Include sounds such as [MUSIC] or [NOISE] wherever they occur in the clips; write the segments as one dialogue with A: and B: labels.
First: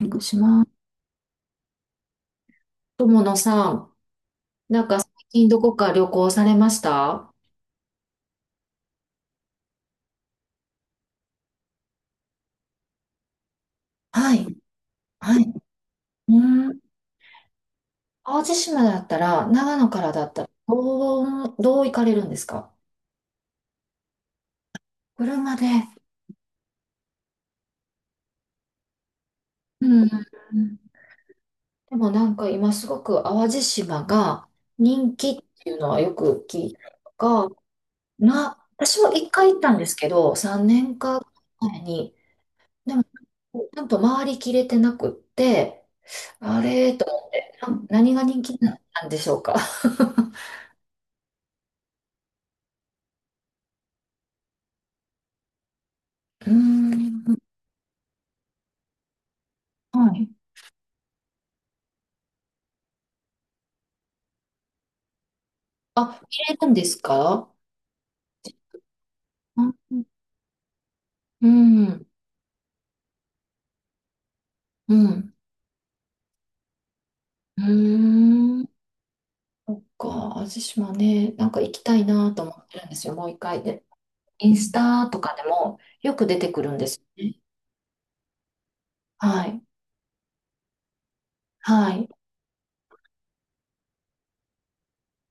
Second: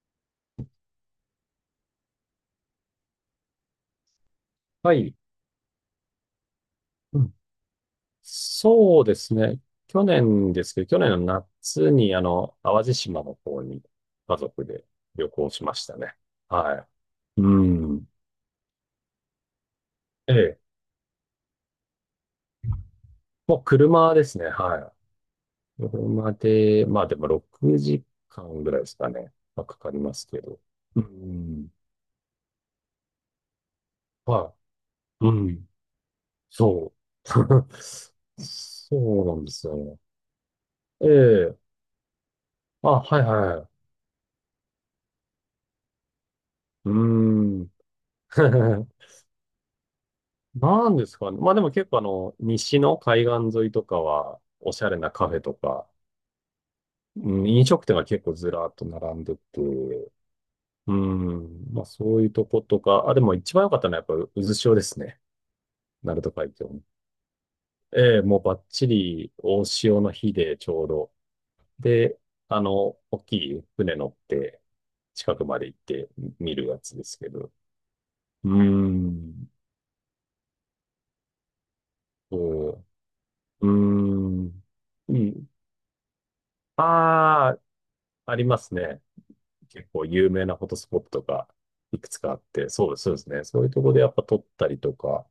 A: く友野さん、なん
B: は
A: か最
B: い。
A: 近どこか旅行されまし
B: う
A: た
B: ん。そうですね。去年ですけど、去年の夏に、淡路島の方に
A: は
B: 家
A: い、
B: 族で旅
A: はい。
B: 行しましたね。
A: うん。
B: はい。うん。
A: 淡路島だったら、長野からだっ
B: え
A: たら、
B: え。
A: どう行かれるんですか？
B: もう車ですね。は
A: 車で。
B: い。車で、まあでも6時間ぐらいですかね。まあか
A: う
B: かり
A: ん。
B: ますけど。うん。
A: でもなんか今すごく淡路島が
B: は
A: 人
B: い。
A: 気
B: う
A: っ
B: ん。
A: ていうのはよく聞いた
B: そ
A: りと
B: う。
A: か、
B: [LAUGHS]
A: 私も
B: そう
A: 一
B: なん
A: 回
B: で
A: 行っ
B: す
A: た
B: よ
A: んです
B: ね。
A: けど、3年
B: え
A: か
B: え。
A: 前に、
B: あ、
A: でも、ち
B: はいは
A: ゃんと回りきれてなくって、あ
B: い。う
A: れと思って、
B: ん。
A: 何が人気な
B: [LAUGHS]
A: んでしょうか。
B: なんですかね。まあでも結構西の海岸沿いとかは、おしゃれなカフェとか、
A: うーん、
B: うん、飲食店が結構ずらっと並んでて、
A: はい。
B: うん、まあそういうとことか、あ、でも一番良かったのはやっぱ渦潮ですね。鳴
A: あ、
B: 門
A: 入
B: 海
A: れ
B: 峡
A: るん
B: の。
A: ですか？
B: ええ、もうバッチリ
A: う
B: 大
A: ん、う
B: 潮
A: ん、
B: の日でちょうど。で、大きい船乗って
A: うん。
B: 近くまで行って見るやつですけど。
A: う
B: うー
A: ーん。
B: ん、
A: そっか、味島ね、なんか行きたいなと思って
B: そ
A: るんですよ、もう一回
B: う、うー
A: で。イン
B: ん、
A: スタ
B: う
A: とかで
B: ん。
A: もよく出てくるんですよね。
B: ああ、ありますね。
A: はい、
B: 結構有名なフォトスポットが
A: は
B: い
A: い。
B: くつかあって、そうです、そうですね。そういうところでやっぱ撮ったりとか、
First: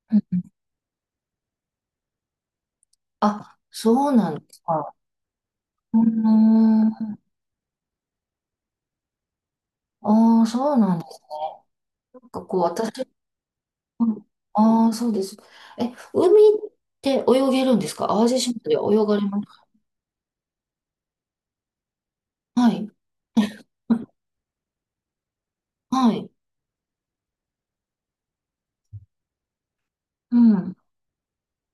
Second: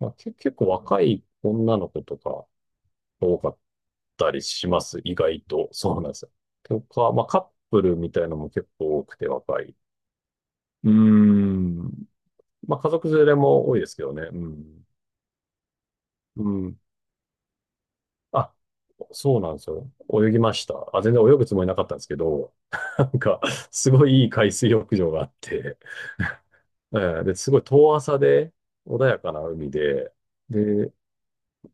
B: まあ、
A: うん。
B: 結構若い女の子とか多か
A: あ、
B: っ
A: そうな
B: た
A: ん
B: り
A: です
B: しま
A: か。
B: す。意外と。そ
A: うー
B: うなんですよ。とか、
A: ん、
B: まあカップルみたいなのも結構多くて若い。
A: ああ、そう
B: うー
A: なんです
B: ん。
A: か。こう、
B: まあ家
A: 私、
B: 族連れも多いですけどね。うん。
A: ああー、そうです。え、海
B: う
A: っ
B: ん。
A: て泳げるんですか？淡路
B: あ、
A: 島では泳がれま
B: そうなんで
A: す？
B: すよ。泳ぎました。あ、全然泳ぐつもりなかったんですけど、
A: はい。
B: [LAUGHS] なんか、すごいいい海水浴場があって、
A: はい。
B: ええで、すごい遠浅で、穏やかな海で、
A: うん。う
B: で、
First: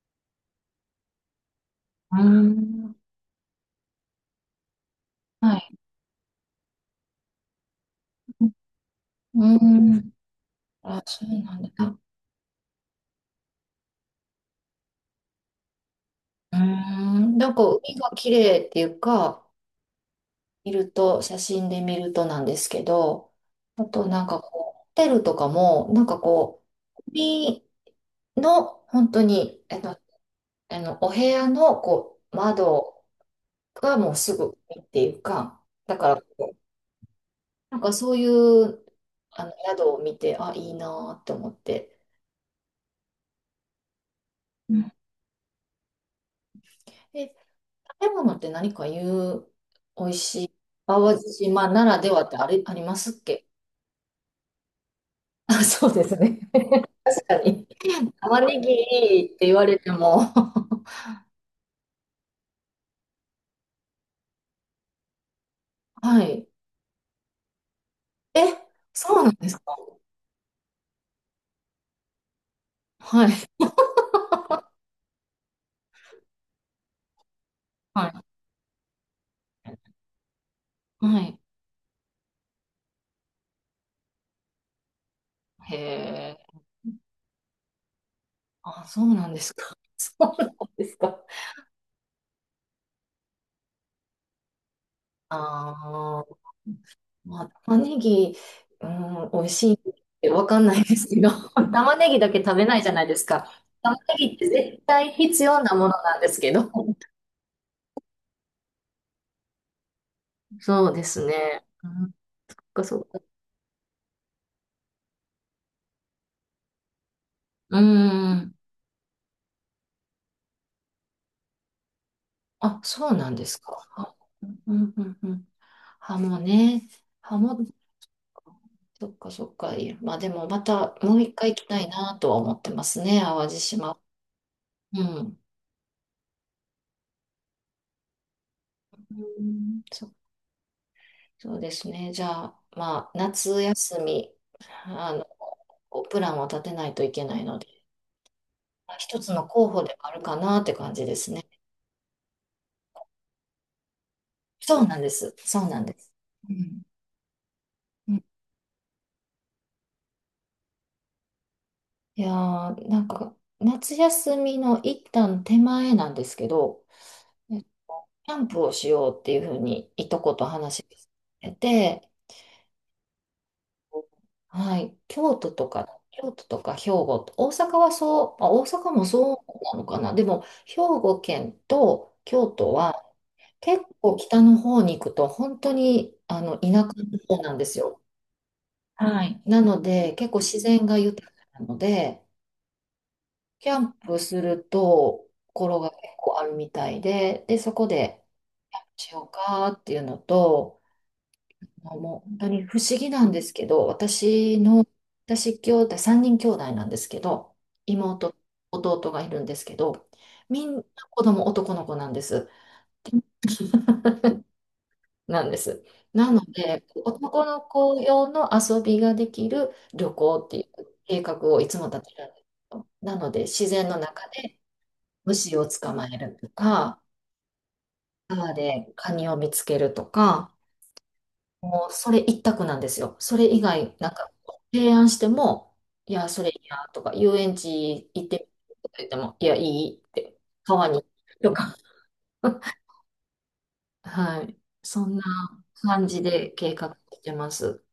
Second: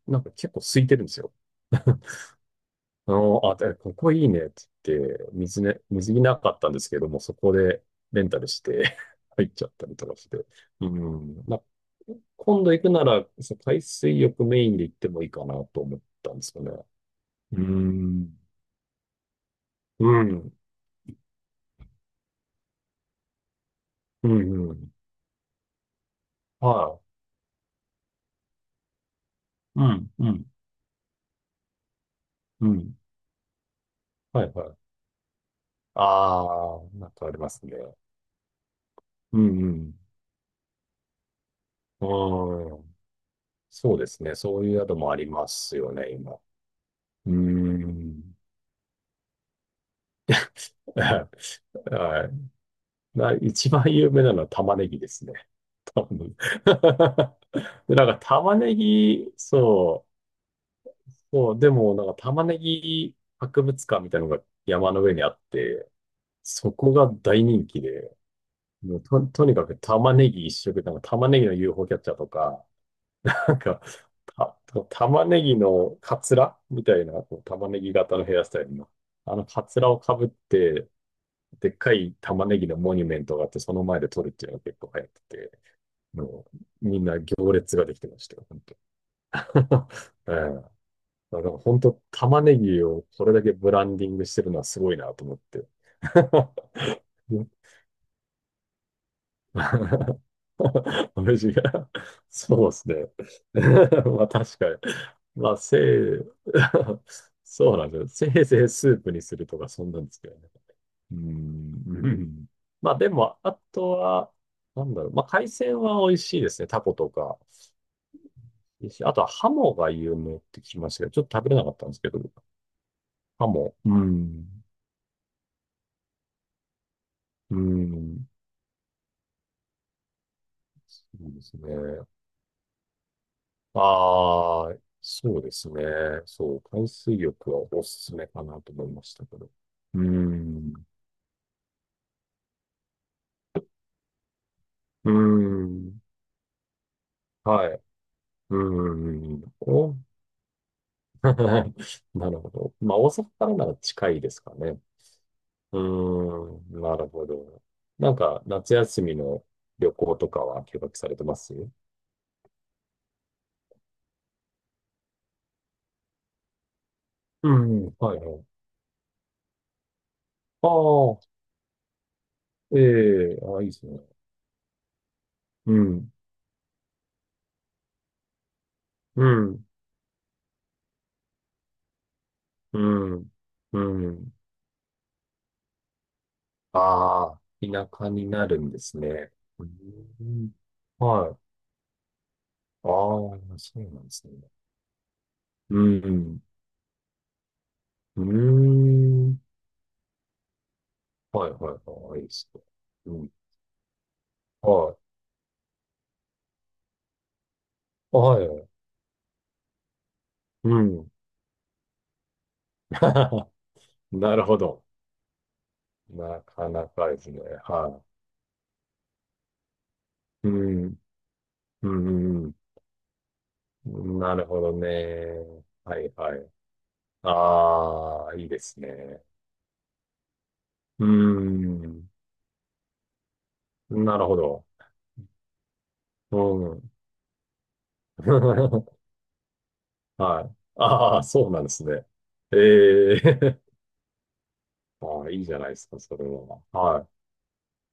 B: なんか結構空いてるんですよ。[LAUGHS]
A: ーん。
B: あ、でここいいねって言って、
A: は
B: 水
A: い。
B: ね、水着なかったんですけども、そこでレンタルして [LAUGHS]
A: う
B: 入っちゃったり
A: ー
B: と
A: ん。
B: かして。う
A: あ、そう
B: ん。
A: な
B: ま
A: ん
B: あ、
A: だ。う
B: 今度行くなら、そう海水浴メインで行ってもいいかなと思ったんで
A: ー
B: すよね。
A: ん。なん
B: う
A: か海が綺
B: ん。
A: 麗っていうか、
B: うん。
A: 見ると、写真で見るとなんですけど、あとなん
B: う
A: か
B: ん。
A: こ
B: う
A: う、ホ
B: ん。
A: テルとかも、なんかこ
B: は
A: う、海の本当に、あ
B: い。う
A: の、
B: ん。うん。
A: あのお部屋のこう、
B: うん。
A: 窓がもうす
B: はい。
A: ぐ
B: は
A: 海っ
B: い。
A: ていうか、だから、
B: ああ、なんかありますね。
A: なんかそういう
B: う
A: あ
B: ん。
A: の
B: う
A: 宿
B: ん。
A: を見て、あ、いいなーって思って。
B: あん。そうですね。そうい
A: う
B: う
A: ん。
B: 宿もありますよね、今。う
A: え、
B: ー
A: 食べ物
B: ん。
A: って何か言う、
B: [LAUGHS]
A: 淡路
B: は
A: 島ならではってあれ、ありますっ
B: いな
A: け？
B: 一番有名なのは玉ねぎですね。
A: [LAUGHS] あ、そうで
B: 多
A: す
B: 分
A: ね。[LAUGHS]
B: [LAUGHS]
A: 確かに。
B: でなんか
A: 玉
B: 玉
A: ね
B: ね
A: ぎっ
B: ぎ、
A: て言われて
B: そ
A: も。
B: う、そう、でもなんか玉ねぎ博物館みたいなのが山の上にあって、
A: [LAUGHS] はい。
B: そこが大人気で、
A: え、
B: もう
A: そうなん
B: と
A: で
B: に
A: す
B: か
A: か？
B: く玉ねぎ一色、なんか玉ねぎの UFO キャッチャーとか、
A: はい。
B: なんか、
A: [LAUGHS]
B: 玉ねぎのカツラみたいな、こう玉ねぎ
A: は
B: 型
A: い。
B: のヘアスタイルの、あのカツラをかぶって、
A: はい。
B: でっかい玉ねぎのモニュメントがあって、その前で撮るっていうのが結構流行ってて、
A: へえ。
B: もう、みんな行列ができてましたよ、本当。
A: あ、そうなんですか。[LAUGHS] そ
B: [LAUGHS] ええ
A: うなんですか。
B: だから本当、玉ねぎをこれだけブランディングしてるのはすごいなと思って。
A: ああ。
B: [LAUGHS]
A: まあ、玉ねぎ、うん、美味しい
B: [LAUGHS]
A: ってわかんないですけど、
B: 無
A: [LAUGHS]
B: 事が、
A: 玉ねぎだけ食べ
B: そうで
A: ないじ
B: す
A: ゃ
B: ね。
A: ないですか。玉ね
B: [LAUGHS] まあ
A: ぎって
B: 確かに。
A: 絶対必
B: まあ、
A: 要なものなんですけど。
B: [LAUGHS] そうなんですよ。せいぜいスープにするとか、そんなんですけどね。
A: そうで
B: うー
A: す
B: ん。
A: ね。う
B: う
A: ん、
B: ん
A: そっか
B: まあ
A: そっ
B: で
A: か。
B: も、あとは、なんだろう。まあ海鮮は美味しいですね。タコとか。
A: うん。
B: いいしあとはハモが有名って聞きましたけど、ちょっと食べれなかったんですけど、
A: あ、そうなんで
B: ハ
A: す
B: モ。う
A: か。う
B: ん。
A: んうんうん。ハモね。ハ
B: う
A: モ、
B: ん。
A: そっか。いやまあでもまたもう
B: そ
A: 一
B: うで
A: 回行
B: す
A: きたい
B: ね。
A: なとは思ってますね。淡路島。
B: ああ、
A: う
B: そ
A: ん。
B: うですね。そう、海水浴はおすすめかなと思いましたけ
A: う
B: ど。
A: ん、
B: うー
A: そっか。
B: ん、う
A: そうですね。じゃあ、まあ、夏休み、
B: ー
A: あの、
B: ん、
A: こうプランを立てないといけないので、
B: はい、うー
A: まあ一つの
B: ん、
A: 候補で
B: お
A: はあるかなって感じで
B: [LAUGHS]、
A: すね。
B: なるほど。まあ、大阪からなら近いですか
A: そ
B: ね。
A: うなんです。そう
B: う
A: なんです。う
B: ー
A: ん。
B: ん、なるほど。
A: う
B: なん
A: ん。
B: か、夏休みの旅行とかは計画されてます？
A: いやー、なんか、夏休みの一旦手前なんですけど、
B: うん、はい
A: キ
B: は
A: ャ
B: い。
A: ンプをしようっていうふうに、いとこと
B: あ
A: 話し
B: あ、
A: てて、
B: ええああ、いいですね。
A: はい、京都と
B: う
A: か、
B: ん、
A: 京都とか兵庫、大阪はそう、まあ、大阪も
B: う
A: そ
B: ん、
A: うなのかな、でも兵庫県と京都
B: う
A: は
B: ん、
A: 結
B: う
A: 構
B: ん。
A: 北の方に行くと本当にあの田舎の
B: ああ、
A: 方なんです
B: 田
A: よ。
B: 舎になるんです
A: は
B: ね。
A: い、な
B: うー
A: ので結構
B: ん、
A: 自然が豊
B: は
A: か
B: い。
A: なので、
B: ああ、
A: キ
B: そ
A: ャ
B: う
A: ン
B: なんで
A: プ
B: す
A: す
B: ね。
A: るとこ
B: う
A: ろが結構
B: ん、
A: あるみたいで、で、そこで
B: う
A: しよ
B: ん。
A: う
B: うーん。
A: かっていうのと、
B: はいはい
A: あも
B: はい。いい
A: う
B: っ
A: 本当
B: すね。
A: に不思議
B: う
A: な
B: ん。
A: んですけど、
B: は
A: 私兄弟、3人兄弟なんですけど、
B: い。
A: 妹、
B: はい。
A: 弟がいるんですけど、みん
B: う
A: な
B: ん。
A: 子供男の子なんです。
B: [LAUGHS] なる
A: [LAUGHS]
B: ほど。
A: なんです。な
B: な
A: の
B: か
A: で、
B: なかですね。
A: 男の子
B: は
A: 用の遊びができる旅行
B: い。
A: っ
B: う
A: ていう
B: ん。
A: 計画をいつも
B: う
A: 立てるんで
B: ん。
A: す
B: うん
A: よ。なので、自然の中
B: なる
A: で
B: ほどね。
A: 虫を捕
B: は
A: まえ
B: いは
A: ると
B: い。
A: か、
B: ああ、いい
A: 川
B: です
A: でカ
B: ね。
A: ニを見つけるとか、
B: う
A: もう
B: ん。
A: それ一択なんですよ。それ以外、なん
B: なる
A: か
B: ほど。
A: 提案しても、いや、
B: う
A: それいいな
B: ん。
A: とか、遊園地行ってみるとか
B: [LAUGHS]
A: 言っても、いや、いいって、
B: はい。
A: 川に
B: ああ、そう
A: と
B: なんで
A: か、
B: すね。
A: [LAUGHS]
B: ええ
A: はい。
B: [LAUGHS]
A: そん
B: あ
A: な
B: あ、いいじゃないですか、
A: 感
B: そ
A: じ
B: れ
A: で
B: は。
A: 計画
B: はい。
A: してます。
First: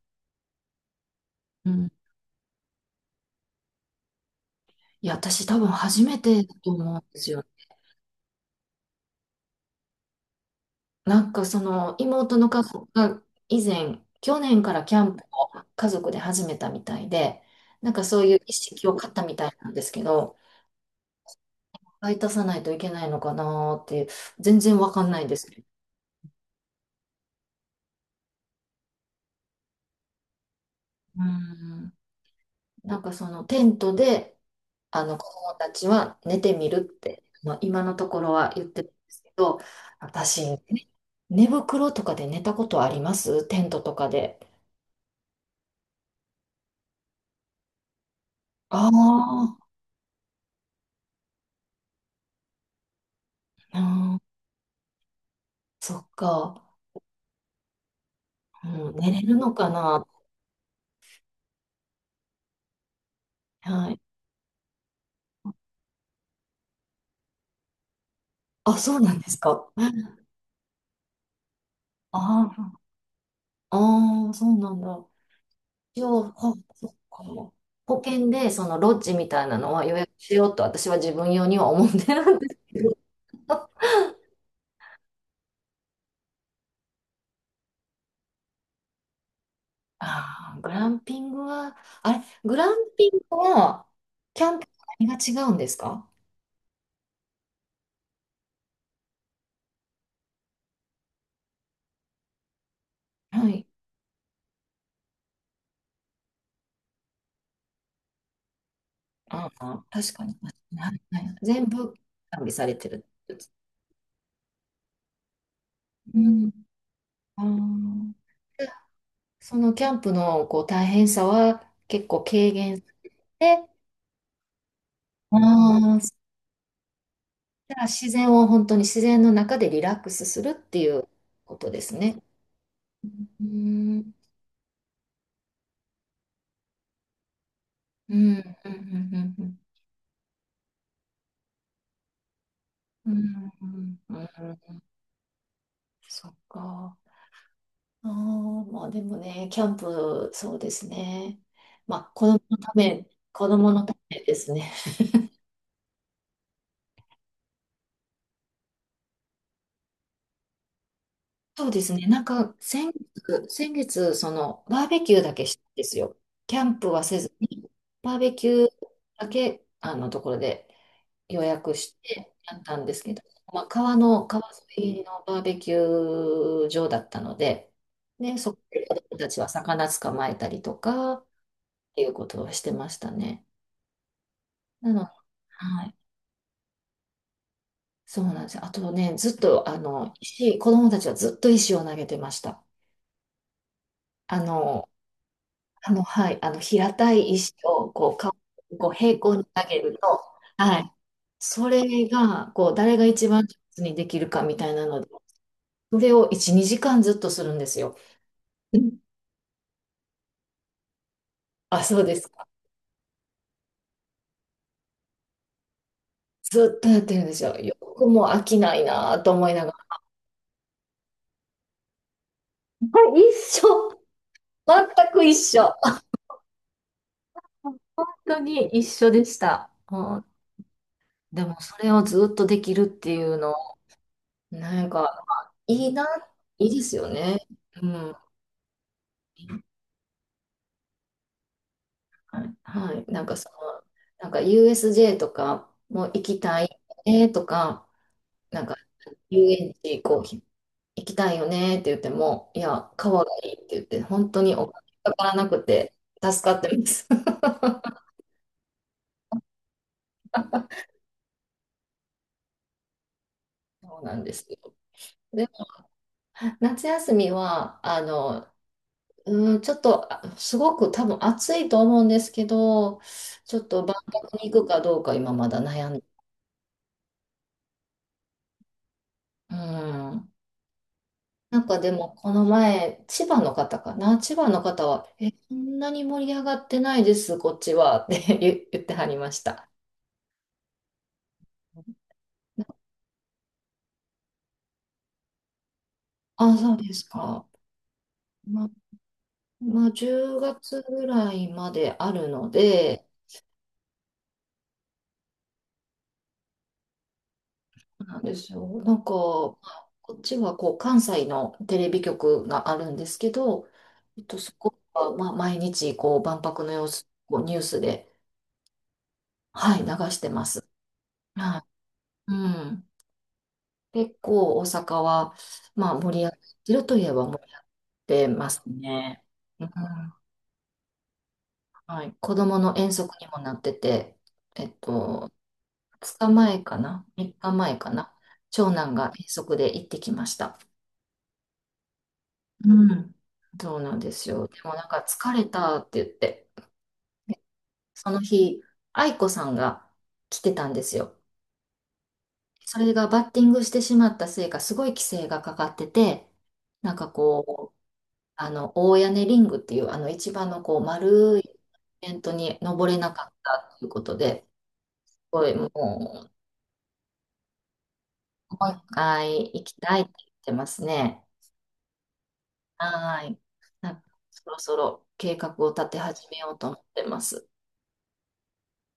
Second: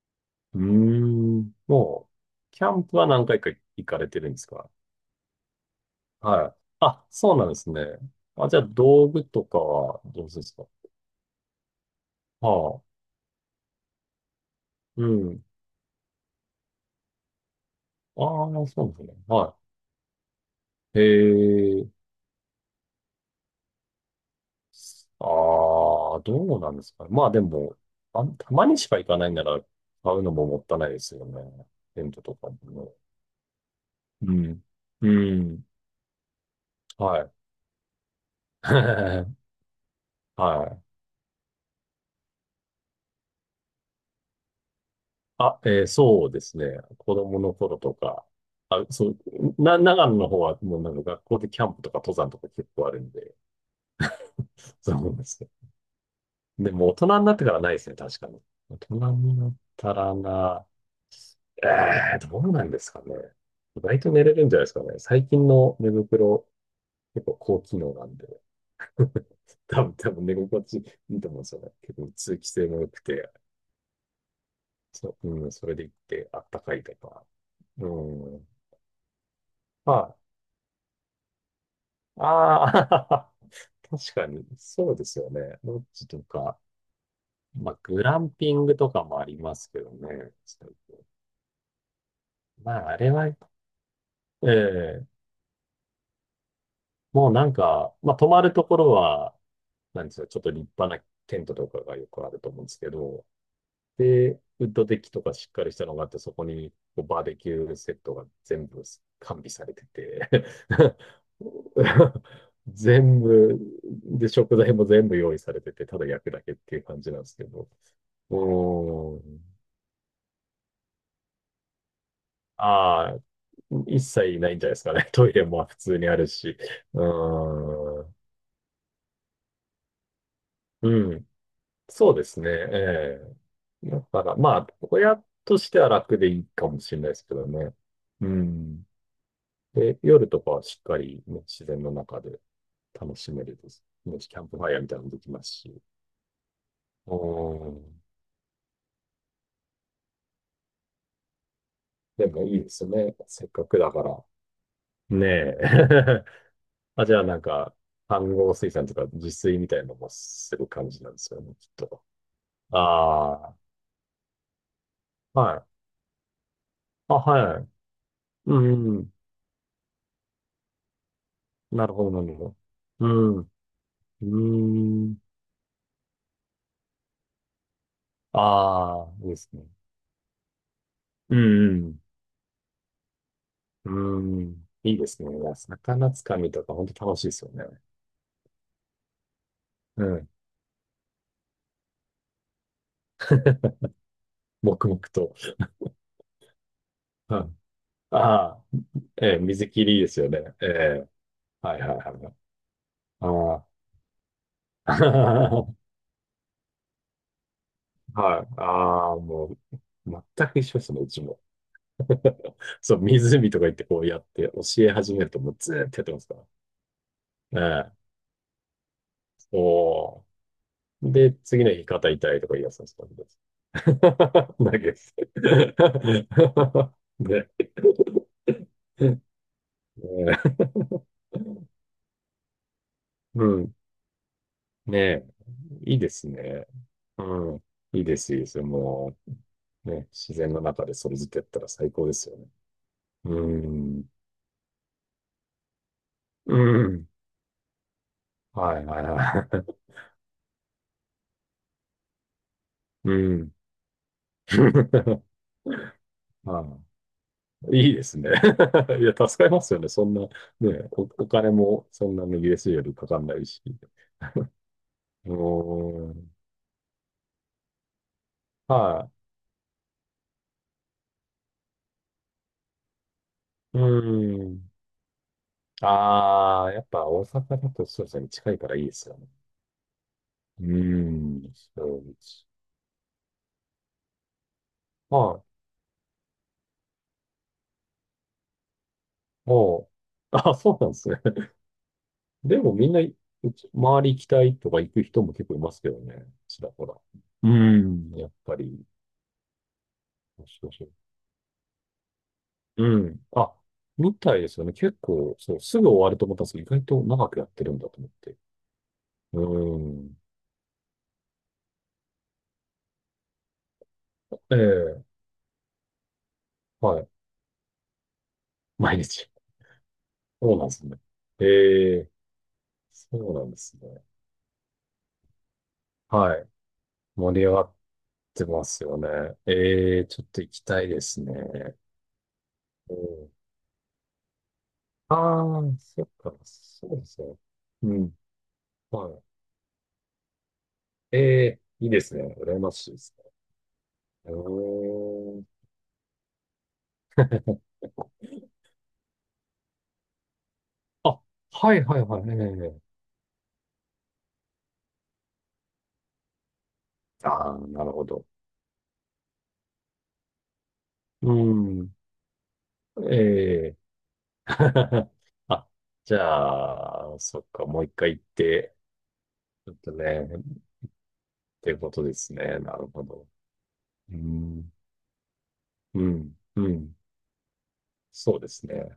B: うーん。
A: うん。
B: もう、キャンプは何回か行かれてるんですか？
A: いや、私多分初めて
B: は
A: だ
B: い。
A: と思うん
B: あ、
A: です
B: そう
A: よ。
B: なんですね。あ、じゃあ、道具とかはどうですか？
A: なんかその妹の
B: は
A: 家
B: あ。
A: 族が以前、去年からキャ
B: う
A: ンプ
B: ん。
A: を家族で始めたみたいで、なんかそ
B: あ
A: ういう意
B: あ、そ
A: 識
B: うで
A: を
B: す
A: 買っ
B: ね。
A: たみたい
B: は
A: なんですけど、
B: い。へえ。
A: 買い足さないといけないのかなーって、全然わかんないんですけど。
B: ああ、どうなんですかねまあでも、あ、たまにしか行かないなら、買うのももったいないです
A: う
B: よね。
A: ん。
B: テントとかもね。
A: なんかそのテント
B: う
A: で、
B: ん。
A: あ
B: う
A: の、子供
B: ん。
A: たちは寝てみるっ
B: は
A: て、
B: い。
A: まあ、今のところは言っ
B: [LAUGHS]
A: てるんで
B: は
A: すけ
B: い。
A: ど、私、
B: あ、
A: 寝袋とかで寝たことあります？テントとかで。
B: えーそうですね。子供の頃とか。あ、
A: あ
B: そう、
A: ー。
B: 長野の方はもうなんか学校でキャンプとか登山とか結構あるんで、
A: あー、
B: そうですね。
A: そっか。
B: でも大人になってからないですね、確かに。大
A: う
B: 人
A: ん、寝れる
B: にな
A: の
B: っ
A: か
B: た
A: な？
B: らな、えー、どうなんですかね。意
A: は
B: 外
A: い。
B: と寝れるんじゃないですかね。最近の寝袋、結構高機能なんで。
A: あ、そうなんで
B: [LAUGHS]
A: すか。
B: 多分、多分寝心地いいと思うんですよね。結構通気性
A: あ
B: も良くて、
A: あ、ああ、そうなんだ。
B: そう、うん、それでいっ
A: 一
B: て
A: 応、
B: あっ
A: ほ
B: たかい
A: そっ
B: と
A: か
B: か。う
A: 保険
B: ん。
A: でそのロッジみたいなのは
B: ま
A: 予約
B: あ、
A: しようと私は自分用には思ってるんです
B: あ
A: けど。
B: あ、
A: [LAUGHS]
B: [LAUGHS] 確かに、そうですよね。ロッジとか、まあ、グランピングとかもありますけどね。
A: ああ、グ
B: 最
A: ラン
B: 近
A: ピングは、あれ、グラ
B: ま
A: ン
B: あ、あ
A: ピ
B: れ
A: ン
B: は、
A: グは、キャンプと
B: ええ
A: 何が違うんですか？
B: もうなんか、まあ、泊まるところは、なんですか、ちょっと立派なテントとかがよくあると思うんですけど、
A: はい。
B: で、ウッドデッキとかしっかりしたのがあって、そこにこうバーベキューセットが全部完
A: あ
B: 備され
A: あ、
B: て
A: 確か
B: て、
A: に。はい、はい全部
B: [LAUGHS]
A: 完備されてる
B: 全
A: ってやつ。
B: 部、で、食材も全部用意されてて、ただ
A: う
B: 焼くだ
A: ん。
B: けっていう感じなんです
A: あ
B: けど、
A: あ。で
B: うん。
A: そのキャンプのこう大変さは結構軽減し
B: ああ、
A: て、
B: 一切ないんじゃないですかね。[LAUGHS] トイ
A: あ
B: レも普通
A: あ、
B: にあるし。う
A: だから自
B: ん。
A: 然を本当に自然の中でリラックスするっていう
B: うん。
A: ことです
B: そう
A: ね。
B: ですね。え
A: うん、
B: え。
A: う
B: だ
A: ん、
B: から、まあ、親としては楽でいいかもしれないですけどね。
A: う
B: う
A: ん、う
B: ん。
A: ん、
B: で、夜とかはしっかり、ね、自然の中で
A: うん、
B: 楽
A: う
B: しめ
A: ん、
B: る
A: う
B: です。
A: んう
B: もしキャンプ
A: ん
B: ファ
A: う
B: イヤ
A: ん。
B: ーみたいなのもできますし。
A: そっか。
B: うん。
A: ああ、まあでもね、キャンプ、そうですね。まあ子
B: で
A: 供
B: もい
A: の
B: いで
A: た
B: す
A: め、
B: ね。せ
A: 子
B: っか
A: 供
B: く
A: の
B: だ
A: た
B: か
A: め
B: ら。
A: ですね。
B: ねえ。[LAUGHS] あ、じゃあなんか、飯合水産とか自炊みたいなのもする感じなんですよね、き
A: そ
B: っ
A: うです
B: と。
A: ね、なんか先月、
B: あ
A: 先月、そのバーベキューだ
B: あ、
A: けし
B: は
A: た
B: い。
A: んですよ。キャンプは
B: あ、
A: せず
B: はい。
A: に、バーベキ
B: う
A: ュー
B: ん。うん
A: だけ、あのところで。予約
B: な
A: し
B: るほど、な
A: て
B: るほ
A: や
B: ど。
A: ったんですけど、
B: うん。
A: 川沿い
B: うん。
A: のバーベキュー場だったので、で、そこで子
B: ああ、
A: 供
B: い
A: た
B: いで
A: ち
B: す
A: は
B: ね。
A: 魚捕まえたりとか、っ
B: うん。
A: ていうことをしてましたね。
B: うん。うん
A: な
B: いいで
A: の、
B: すね。いや
A: はい。
B: 魚つかみとか本当楽しいですよね。
A: そうなんですよ。あとね、ずっと、あ
B: う
A: の、
B: ん。
A: 石、子供たちはずっと石を投げてました。あの、
B: 黙々と。
A: あの、平たい
B: う
A: 石
B: ん。
A: を、
B: ああ、
A: こう平
B: え
A: 行
B: え、
A: に投
B: 水
A: げ
B: 切りい
A: る
B: いです
A: と、
B: よね。え
A: はい。
B: え、
A: そ
B: はいはい
A: れ
B: はい。
A: が、こう、誰が一番上
B: ああ。
A: 手にできるかみたいなので、
B: [LAUGHS]
A: それを1、2時間ずっとするんですよ。
B: はい。
A: うん。
B: ああ、もう、全く一緒ですね、うちも。
A: あ、そう
B: [LAUGHS]
A: ですか。
B: そう、湖とか行ってこうやって教え始めるともうずーっとやってますから。
A: ずっとやってるんですよ。
B: え
A: よ
B: え。
A: くもう飽きないなぁと思いながら。
B: おー。で、次の日肩痛いとか言い出すんですか？
A: はい、一緒。
B: [LAUGHS] 投げ
A: 全
B: です。
A: く一
B: [LAUGHS]
A: 緒。
B: ね。
A: 本当に一緒でした。うん、
B: ね
A: でも、それをずっとできるっていう
B: う
A: の、
B: ん。
A: なん
B: ね
A: か、
B: え。
A: まあいい
B: いい
A: な、
B: ですね。
A: いいですよね。
B: うん。
A: う
B: いい
A: ん。
B: で
A: は
B: す、いいです。もう、ね、自然の中でそれずっとやったら最高ですよね。
A: い。はい。なんか
B: う
A: その、
B: ん。
A: なんか USJ とかも行き
B: う
A: たい
B: ん。
A: ねとか、なんか
B: はい、はい、は
A: 遊園
B: い。
A: 地こう行きたいよねって言っても、いや、
B: [LAUGHS] う
A: 川がいい
B: ん。
A: って言って、本当にお金か
B: [LAUGHS]
A: からなくて助か
B: あ
A: っ
B: あ、
A: てます。[LAUGHS]
B: いいですね。[LAUGHS] いや、助かりますよね。そんな、ね、お金もそんなに USJ よりかかんないし。
A: そうなんですよ。
B: う
A: で、
B: ーん。
A: 夏休みは、あの、
B: は
A: うん、ちょっと、あすごく多分暑いと思うんですけど、ちょっ
B: い。う
A: と万博
B: ー
A: に行く
B: ん。
A: かどうか今まだ悩んで、
B: ああ、やっぱ大阪だとそうですね。近いからいいですよね。
A: うん。
B: うーん。
A: なんかで
B: そう
A: も、
B: で
A: この
B: す。
A: 前、千葉の方かな、千葉の方は、え、
B: はい。
A: そんなに盛り上がってないです、こっちは、って言ってはりました。
B: もう、あ、そうなんですね。[LAUGHS] でもみんな、うち周り行きたいとか行く人も結構いますけどね。
A: あ、
B: ちら
A: そう
B: ほ
A: で
B: ら。
A: すか。
B: うーん。やっぱ
A: まあ
B: り。
A: まあ、10月ぐらいまであるの
B: う
A: で、
B: ん。あ、みたいですよね。結構、そう、すぐ終わると思ったんですけど、意外と長くやってるん
A: そ
B: だと
A: う
B: 思っ
A: なんで
B: て。
A: すよ。なんか、こ
B: うん。
A: っちはこう関西のテレビ局があるんですけど、えっと、そ
B: え
A: こ
B: え、
A: はまあ毎日こう万博の様
B: は
A: 子、
B: い。
A: こうニュースで、
B: 毎日。
A: はい、流してま
B: そうな
A: す。
B: んですね。え
A: は
B: え、
A: い。うん。
B: そうなんですね。
A: 結構大阪は、まあ、盛り上が
B: は
A: っ
B: い。
A: てるといえば盛
B: 盛り
A: り
B: 上
A: 上が
B: が
A: っ
B: っ
A: て
B: て
A: ます
B: ますよね。
A: ね。うん。
B: ええ、ちょっと行きたいですね。
A: はい。子供の遠
B: うん。
A: 足にもなってて、えっと、
B: ああ、そっ
A: 2
B: か、
A: 日前か
B: そうで
A: な？
B: すね。
A: 3 日前か
B: う
A: な？
B: ん。
A: 長男が
B: は
A: 遠足で行ってきました。
B: い。ええ、いいですね。羨ましい
A: う
B: で
A: ん。
B: すね。
A: そうなんです
B: う
A: よ。でもなんか疲
B: ーん。
A: れたって言って、その日、愛子さんが来てたんですよ。
B: あ、はいはいはい。え
A: そ
B: え。
A: れがバッティングしてしまったせいか、すごい規制がかかってて、なんか
B: ああ、
A: こう、
B: なるほど。
A: あの、大屋根リングっていう、あの、一番のこう、
B: う
A: 丸いイ
B: ん。
A: ベントに登れなかっ
B: え
A: た
B: え
A: ということで、
B: [LAUGHS]
A: すごいも
B: あ、じ
A: う、
B: ゃあ、そっか、もう一回行っ
A: もう
B: て、
A: 一回行
B: ちょ
A: き
B: っと
A: たいって
B: ね、
A: 言
B: っ
A: ってますね。
B: てことですね。なるほ
A: は
B: ど。
A: い。な
B: う
A: そろ
B: ん、
A: そろ計画を立て
B: う
A: 始
B: ん、
A: めようと
B: う
A: 思っ
B: ん。
A: てます。
B: そうですね。